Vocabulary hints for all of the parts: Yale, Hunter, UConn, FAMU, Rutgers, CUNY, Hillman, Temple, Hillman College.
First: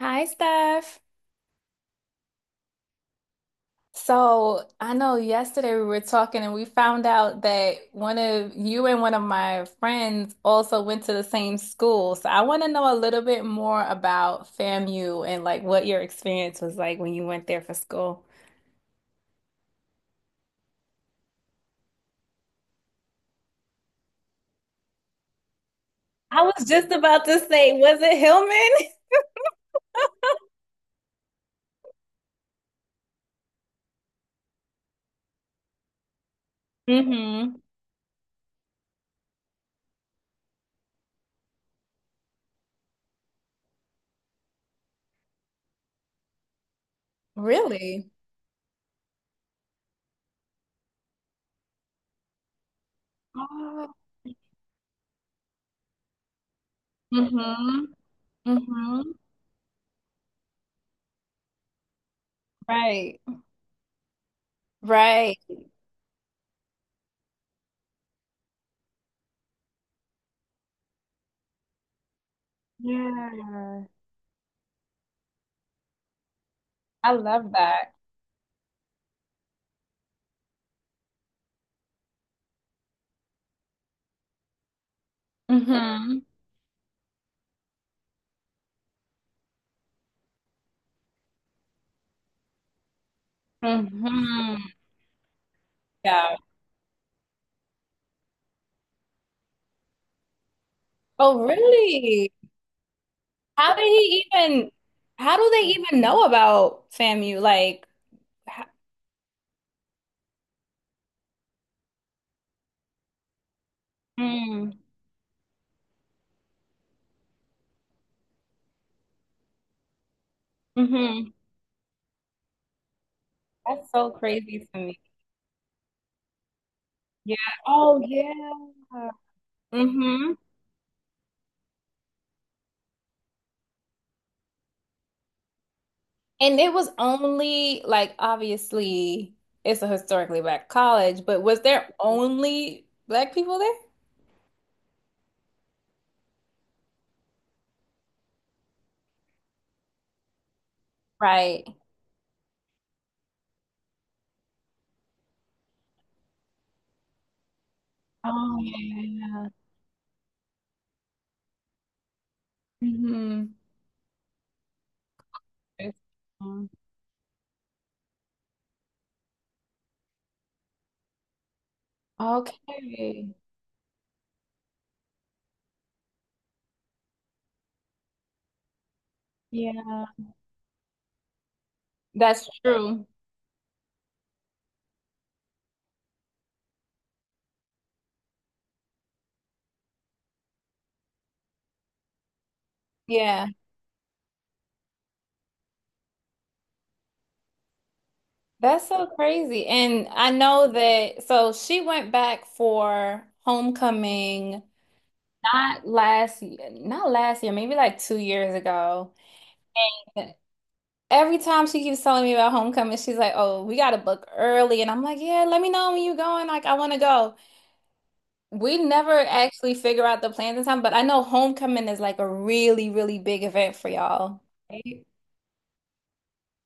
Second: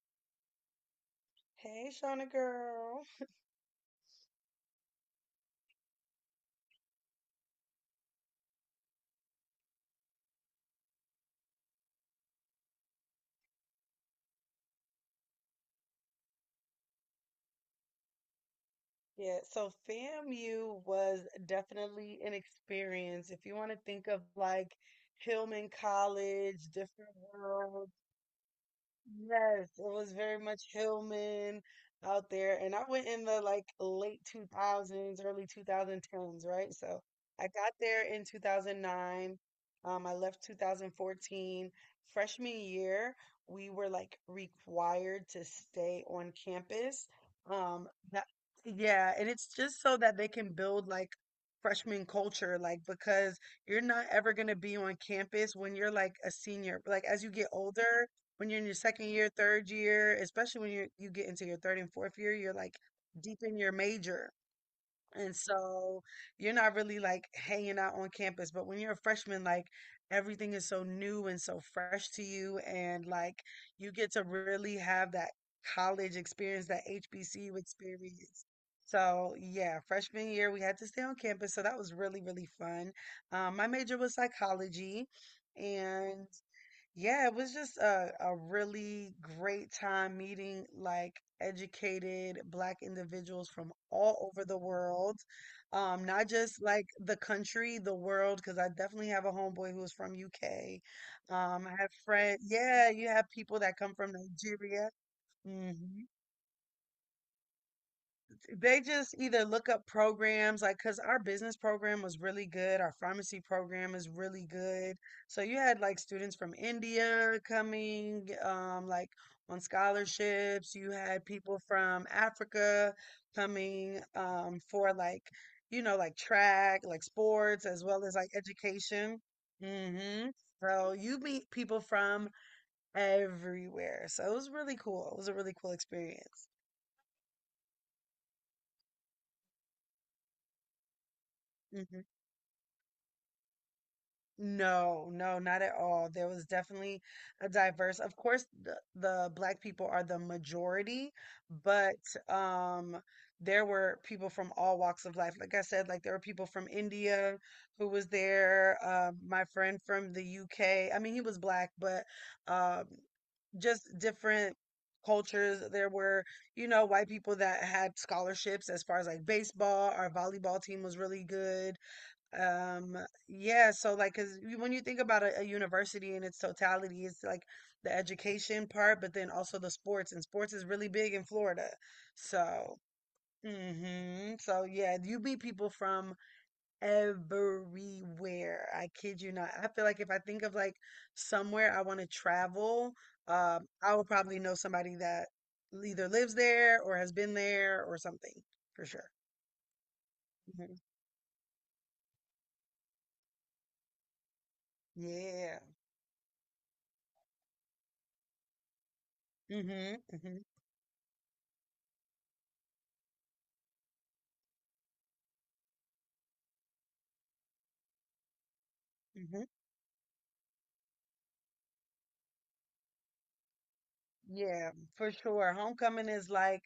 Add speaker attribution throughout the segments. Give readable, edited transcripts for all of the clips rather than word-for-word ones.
Speaker 1: Hi, Steph.
Speaker 2: Hey, Shauna girl.
Speaker 1: So I know yesterday we were talking and we found out that one of you and one of my friends also went to the same school. So I want to know a little bit more about FAMU and like what your experience was like when you went there for school.
Speaker 2: Yeah, so FAMU was definitely an experience. If you want to think of like Hillman
Speaker 1: I
Speaker 2: College,
Speaker 1: was just
Speaker 2: different
Speaker 1: about to say,
Speaker 2: world.
Speaker 1: was it Hillman?
Speaker 2: Yes, it was very much Hillman out there. And I went in the like late 2000s, early 2010s, right? So I
Speaker 1: Mm-hmm.
Speaker 2: got there in 2009. I left 2014. Freshman year, we were like required to stay on campus. Um,
Speaker 1: Really?
Speaker 2: that, yeah, and it's just so that they can build like freshman culture, like because you're
Speaker 1: Oh.
Speaker 2: not ever going to be on campus when you're like a senior. Like as you get
Speaker 1: Mm-hmm.
Speaker 2: older, when you're in your second
Speaker 1: Mm-hmm.
Speaker 2: year, third year, especially when you get into your third and fourth year, you're like
Speaker 1: Right.
Speaker 2: deep in your major. And
Speaker 1: Right.
Speaker 2: so you're not really like hanging out on campus. But when you're a freshman, like everything is so new and so fresh to you. And like
Speaker 1: Yeah.
Speaker 2: you get to really have that college experience, that
Speaker 1: I love
Speaker 2: HBCU
Speaker 1: that.
Speaker 2: experience. So yeah, freshman year we had to stay on campus. So that was really, really fun. My major was psychology.
Speaker 1: Mm-hmm.
Speaker 2: And yeah, it was just a really great time meeting like educated black individuals from all over
Speaker 1: Mm-hmm.
Speaker 2: the world. Not just like the country, the world, because I definitely have a homeboy who's from UK.
Speaker 1: Oh,
Speaker 2: I have
Speaker 1: really?
Speaker 2: friends, yeah, you have people
Speaker 1: How
Speaker 2: that
Speaker 1: did
Speaker 2: come from
Speaker 1: he even,
Speaker 2: Nigeria.
Speaker 1: how do they
Speaker 2: hmm
Speaker 1: even know about FAMU? Like, ho-
Speaker 2: they just either look up programs, like, because our business program was really good. Our pharmacy program is really
Speaker 1: mm,
Speaker 2: good. So you had like students from India coming, like on scholarships. You had
Speaker 1: hmm.
Speaker 2: people from Africa
Speaker 1: That's
Speaker 2: coming,
Speaker 1: so crazy to
Speaker 2: for
Speaker 1: me.
Speaker 2: like, you know, like track, like
Speaker 1: Yeah.
Speaker 2: sports, as
Speaker 1: Oh,
Speaker 2: well as like
Speaker 1: yeah.
Speaker 2: education. hmm
Speaker 1: Mm-hmm.
Speaker 2: So you meet people from everywhere. So it was really cool. It was a really cool experience.
Speaker 1: And it was only like obviously it's a historically black college, but was there
Speaker 2: Mm-hmm.
Speaker 1: only black people there?
Speaker 2: No, no, not at all. There was definitely a diverse. Of course, the black people are the majority,
Speaker 1: Right.
Speaker 2: but um there were people from all walks of life. Like I said, like there were people from India who was
Speaker 1: Oh,
Speaker 2: there, my
Speaker 1: yeah.
Speaker 2: friend from the UK. I mean, he was black, but um
Speaker 1: Mm-hmm.
Speaker 2: just different cultures. There were, you know, white people that had scholarships as far as like baseball. Our volleyball team was really good. Um,
Speaker 1: Okay.
Speaker 2: yeah, so like, 'cause you- when you think about a university in its totality, it's like the education part, but then also the
Speaker 1: Yeah.
Speaker 2: sports, and sports is really big in Florida.
Speaker 1: That's
Speaker 2: So,
Speaker 1: true.
Speaker 2: so yeah, you meet people from everywhere. I kid you not. I feel like if I think of like somewhere I want to travel,
Speaker 1: Yeah.
Speaker 2: I will probably know somebody that either lives there or has been there or something for
Speaker 1: That's so
Speaker 2: sure.
Speaker 1: crazy. And I know
Speaker 2: hmm
Speaker 1: that, so she went back for homecoming
Speaker 2: Yeah.
Speaker 1: not last year, not last year, maybe like 2 years ago.
Speaker 2: hmm
Speaker 1: And
Speaker 2: hmm
Speaker 1: every time she keeps telling me about homecoming, she's like, "Oh, we got to book early." And I'm like, "Yeah, let me know when you're going. Like, I want to go." We never
Speaker 2: hmm
Speaker 1: actually figure out the plans in time, but I know homecoming is like a really, really big event for y'all.
Speaker 2: Yeah,
Speaker 1: Right?
Speaker 2: for sure. Homecoming is like,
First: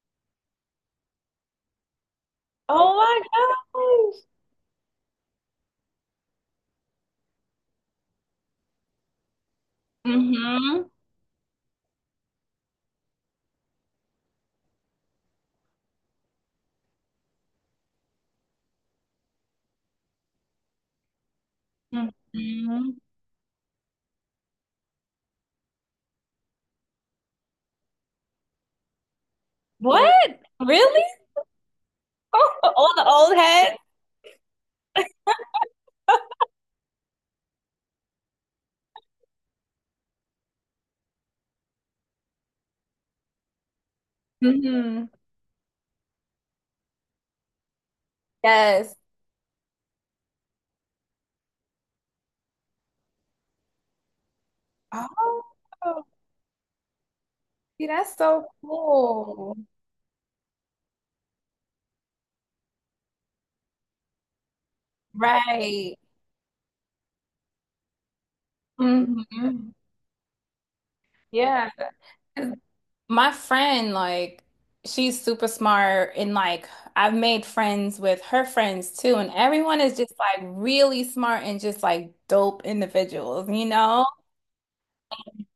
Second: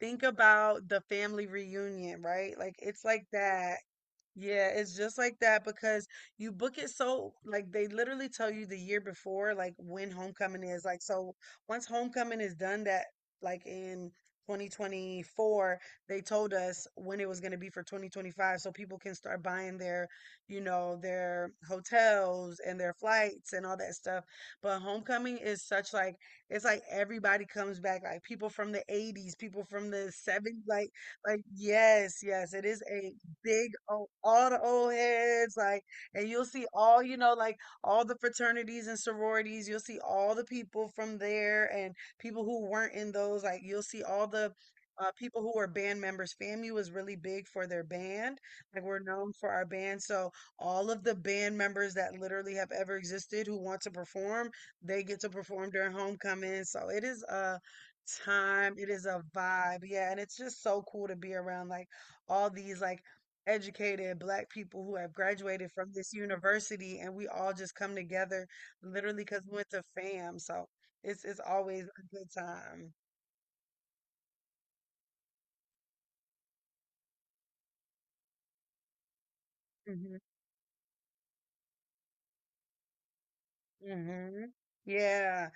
Speaker 2: think about the family reunion, right? Like,
Speaker 1: Oh
Speaker 2: it's like
Speaker 1: my
Speaker 2: that.
Speaker 1: gosh.
Speaker 2: Yeah, it's just like that because you book it so like they literally tell you the year before like when homecoming
Speaker 1: Mm-hmm.
Speaker 2: is. Like so once homecoming is done that like in 2024, they told us when it was going to be for 2025 so people can start buying their, you know, their hotels and
Speaker 1: Mm-hmm.
Speaker 2: their flights and all that stuff. But homecoming is such like it's like everybody comes back like people from the 80s, people from the
Speaker 1: What?
Speaker 2: 70s
Speaker 1: Really?
Speaker 2: like yes, yes, it is
Speaker 1: All the
Speaker 2: a
Speaker 1: old
Speaker 2: big
Speaker 1: heads?
Speaker 2: old, all the old heads, like, and you'll see all, you know, like all the fraternities and sororities. You'll see all the people from there and people who weren't in those. Like, you'll see all the
Speaker 1: Hmm.
Speaker 2: people who were band members. FAMU was really big for their band. Like,
Speaker 1: Yes.
Speaker 2: we're known for our band. So, all of the band members that literally have ever existed who want to perform, they get to perform during
Speaker 1: Oh,
Speaker 2: homecoming. So, it is a
Speaker 1: see, that's so
Speaker 2: time. It is a
Speaker 1: cool.
Speaker 2: vibe. Yeah. And it's just so cool to be around like all these like educated black people who have graduated from
Speaker 1: Right.
Speaker 2: this university and we all just come together literally because we went
Speaker 1: Hmm.
Speaker 2: to fam so it's
Speaker 1: Yeah.
Speaker 2: always a good
Speaker 1: 'Cause
Speaker 2: time.
Speaker 1: my friend, like, she's super smart, and like, I've made friends with her friends too, and everyone is just
Speaker 2: hmm
Speaker 1: like really smart and just like dope individuals, you know?
Speaker 2: hmm yeah.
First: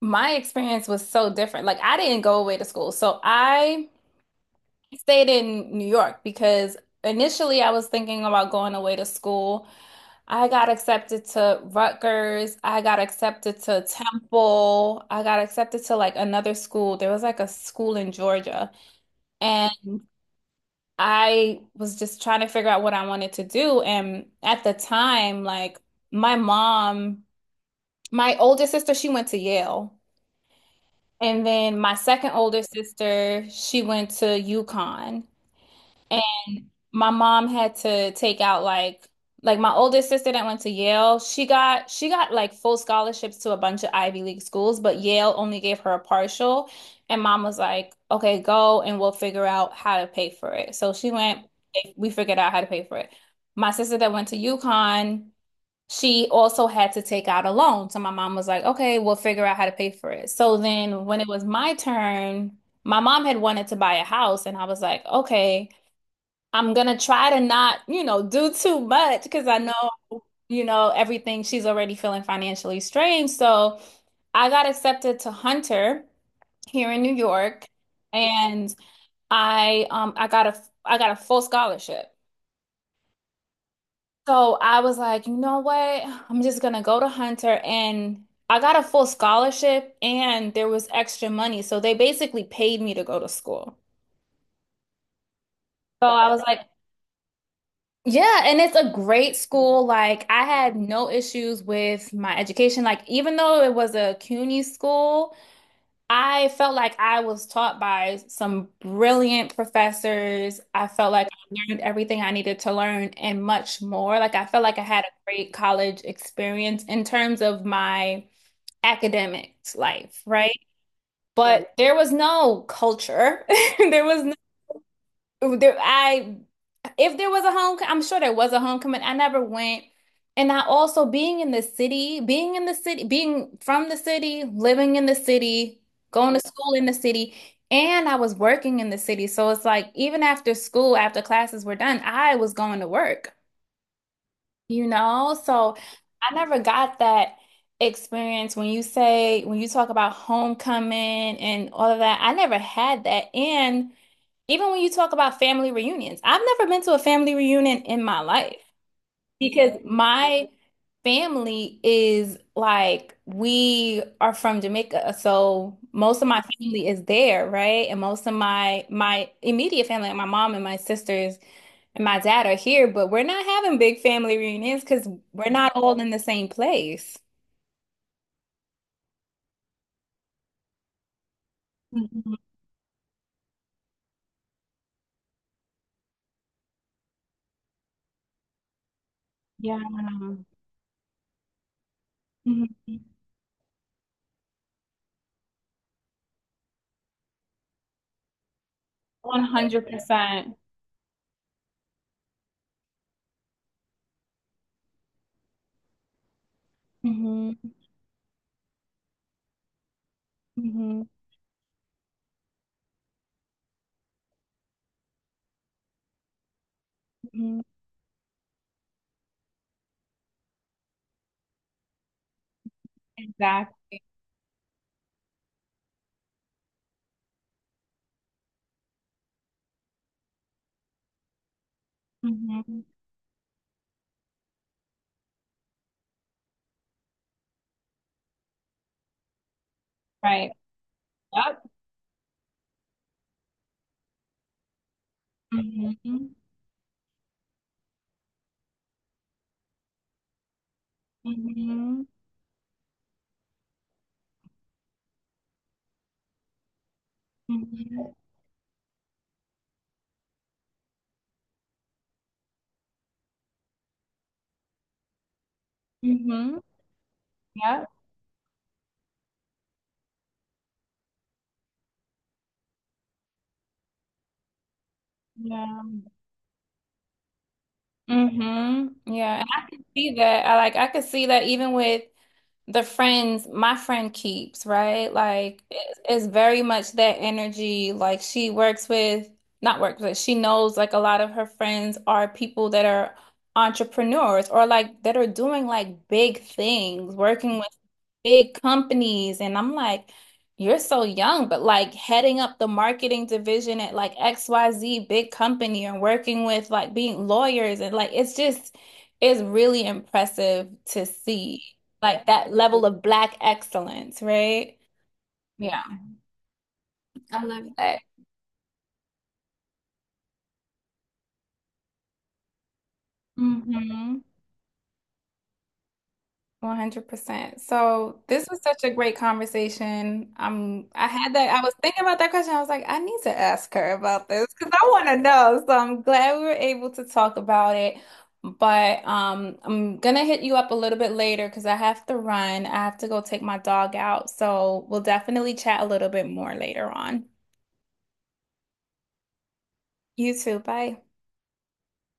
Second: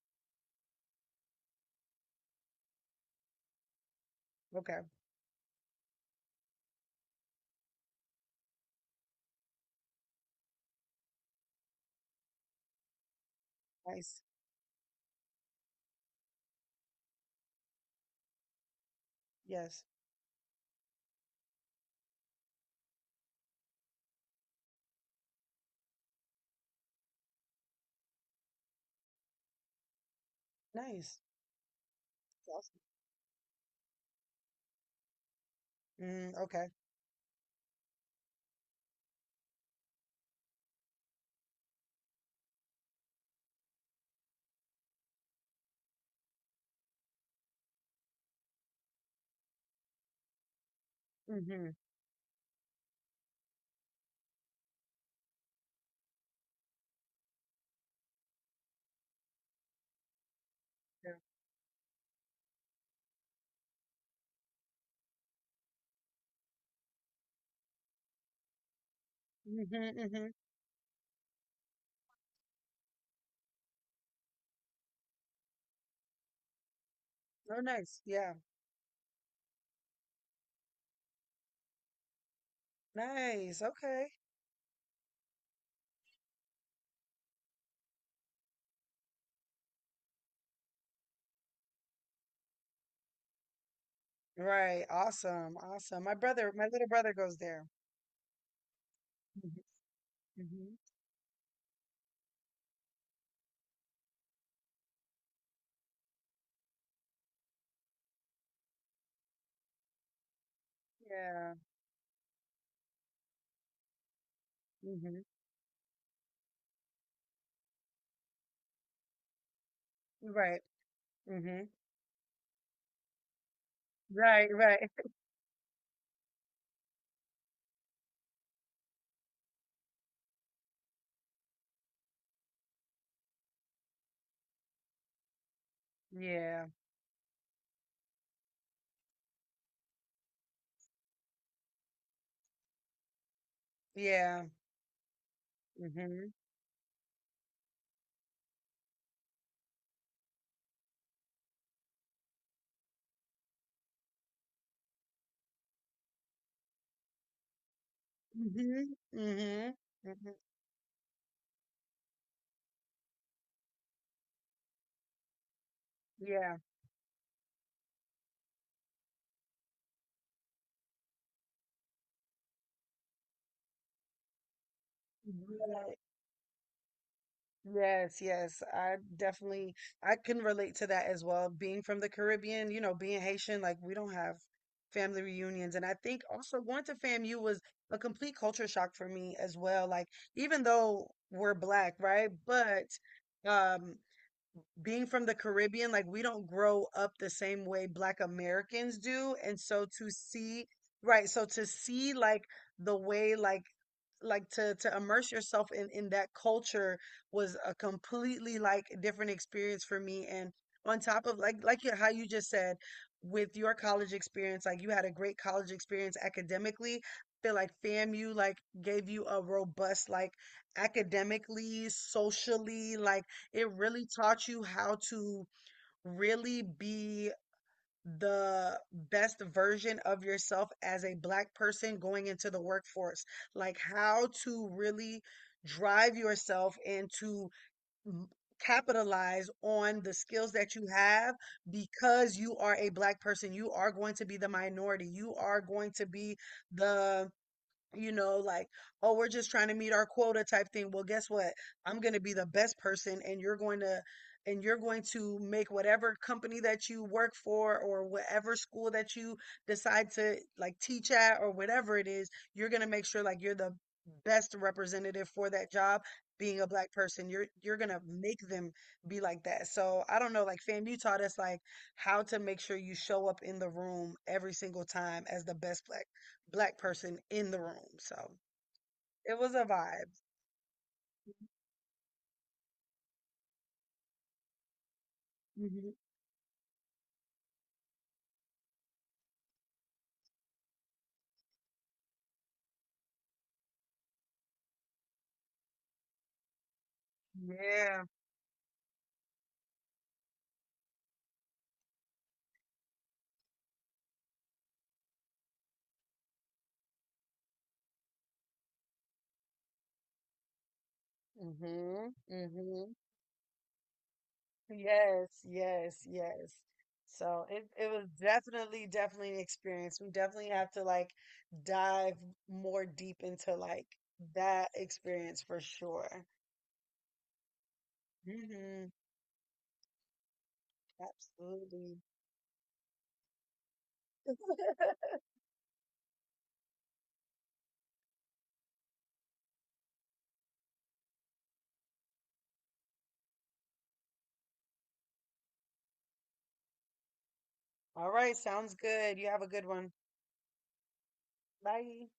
Speaker 1: My experience was so different. Like, I didn't go away to school, so I
Speaker 2: Okay.
Speaker 1: stayed in New York because initially I was thinking about going away to school. I got accepted to Rutgers. I got accepted to
Speaker 2: Nice.
Speaker 1: Temple. I got accepted to like another school. There was like a school in Georgia. And
Speaker 2: Yes.
Speaker 1: I was just trying to figure out what I wanted to do. And at the time, like my mom, my older sister, she went to Yale.
Speaker 2: Nice.
Speaker 1: And then my second older
Speaker 2: Awesome.
Speaker 1: sister, she went to UConn. And
Speaker 2: Okay.
Speaker 1: my mom had to take out like my oldest sister that went to Yale, she got like full scholarships to a bunch of Ivy League schools, but Yale only gave her a partial. And mom was like, "Okay, go and we'll figure out how to pay for it." So she went,
Speaker 2: hmm
Speaker 1: we figured out how to pay for it. My sister that went to UConn, she also had to take out a loan. So my mom was like, "Okay, we'll figure out how to pay for it." So then
Speaker 2: yeah.
Speaker 1: when it was my turn, my mom had wanted to buy a house and I was like, "Okay, I'm gonna try to not do too much because I
Speaker 2: hmm
Speaker 1: know
Speaker 2: hmm
Speaker 1: everything she's already feeling financially strained." So I got accepted to Hunter here in New
Speaker 2: oh,
Speaker 1: York,
Speaker 2: nice. Yeah.
Speaker 1: and I got a full scholarship.
Speaker 2: Nice. Okay.
Speaker 1: So I was like, you know what? I'm just gonna go to Hunter and I got a full scholarship and there was extra money. So they basically paid me to go to school.
Speaker 2: Right. Awesome, awesome.
Speaker 1: So
Speaker 2: My
Speaker 1: I was
Speaker 2: brother,
Speaker 1: like,
Speaker 2: my little brother goes there.
Speaker 1: yeah, and it's a great
Speaker 2: hmm
Speaker 1: school. Like I
Speaker 2: hmm
Speaker 1: had no issues with my education. Like even though it was a CUNY school, I felt like I was taught by some brilliant professors. I felt like
Speaker 2: yeah.
Speaker 1: I learned everything I needed to learn and much more. Like I felt like I had a
Speaker 2: hmm
Speaker 1: great college experience in terms of my academics life, right? Right.
Speaker 2: right. hmm
Speaker 1: But there was no culture. There was
Speaker 2: Right, right.
Speaker 1: there, I if there was a home, I'm sure there was a homecoming. I never went. And I also being in the city, being in the city, being from the city, living in the city, going to
Speaker 2: Yeah.
Speaker 1: school in the city, and I was working in the city. So it's like even after school, after classes were done, I was going to work,
Speaker 2: Yeah.
Speaker 1: you know? So
Speaker 2: Mhm.
Speaker 1: I never got that experience. When you talk about homecoming and all of that, I never had that. And even when you talk about family reunions, I've never been to a family reunion in my life
Speaker 2: Mhm.
Speaker 1: because
Speaker 2: Mhm. Mhm.
Speaker 1: my family is like, we are from Jamaica. So most of my
Speaker 2: Yeah.
Speaker 1: family is there, right? And most of my immediate family, like my mom and my sisters and my dad are here, but we're not having big family reunions because we're not
Speaker 2: Yeah.
Speaker 1: all in the same place.
Speaker 2: Yes, yes. I definitely I can relate to that as well. Being from the
Speaker 1: Mhm.
Speaker 2: Caribbean, you know, being Haitian, like we don't have family reunions. And I think also going to FAMU was a complete culture shock for me as
Speaker 1: Yeah.
Speaker 2: well. Like even though we're black, right? But
Speaker 1: Mhm.
Speaker 2: um being from the Caribbean, like we don't grow up the same way Black Americans do. And
Speaker 1: 100%.
Speaker 2: so to
Speaker 1: percent
Speaker 2: see, right, so to see like the way like to immerse yourself in that culture
Speaker 1: Hmm.
Speaker 2: was a completely like different experience for me. And on
Speaker 1: Hmm.
Speaker 2: top of like you- how you just said with your college experience, like you had a great college experience academically. I feel like FAMU like gave you a robust like academically, socially, like it
Speaker 1: Exactly.
Speaker 2: really taught you how to really be the best version of yourself as a black person going into the
Speaker 1: Mhm.
Speaker 2: workforce. Like how to really drive yourself and to m- capitalize on the
Speaker 1: Right.
Speaker 2: skills that you have
Speaker 1: Yep.
Speaker 2: because you are a black person. You are going to be the minority. You are going to
Speaker 1: Mhm.
Speaker 2: be the you know, like, oh, we're just trying to meet our quota type thing. Well, guess what? I'm
Speaker 1: Mhm.
Speaker 2: going to be the best person and you're going to make whatever company that you work for or
Speaker 1: Mhm.
Speaker 2: whatever school that you decide to like teach at or whatever it is, you're going to make sure like you're the best representative for that job
Speaker 1: Mhm.
Speaker 2: being a black person. You're
Speaker 1: Yep.
Speaker 2: going to make them be like that. So, I don't know, like fam, you taught us like how to make sure you show up in the room every single time as the
Speaker 1: Yeah.
Speaker 2: best black person in the room. So
Speaker 1: Mhm.
Speaker 2: it
Speaker 1: Yeah. And
Speaker 2: was a
Speaker 1: I can
Speaker 2: vibe.
Speaker 1: see that. I could see that even with the friends my friend keeps, right? Like
Speaker 2: hmm
Speaker 1: it's very much that energy. Like she works with, not works with, she knows like a lot of her friends are people that are entrepreneurs or like that are doing like big things, working with
Speaker 2: Yeah.
Speaker 1: big companies. And I'm like, you're so young, but like heading up the marketing division at like XYZ big company and working with like being lawyers and like it's really impressive to see
Speaker 2: hmm
Speaker 1: like that level
Speaker 2: hmm
Speaker 1: of black excellence, right?
Speaker 2: Yes,
Speaker 1: Yeah,
Speaker 2: yes, yes.
Speaker 1: I
Speaker 2: So
Speaker 1: love
Speaker 2: it
Speaker 1: that.
Speaker 2: was definitely, definitely an experience. We definitely have to like dive more deep into like
Speaker 1: Hmm.
Speaker 2: that experience for sure.
Speaker 1: 100%. So this was such a
Speaker 2: hmm
Speaker 1: great conversation. I was thinking
Speaker 2: Absolutely.
Speaker 1: about that question. I was like, I need to ask her about this because I want to know. So I'm glad we were able to talk about it. But I'm gonna hit you up a little bit later because I have to run. I have to go take my dog out. So we'll definitely chat a little bit more later on.
Speaker 2: All right, sounds good. You have a good one.
Speaker 1: You too. Bye.
Speaker 2: Bye.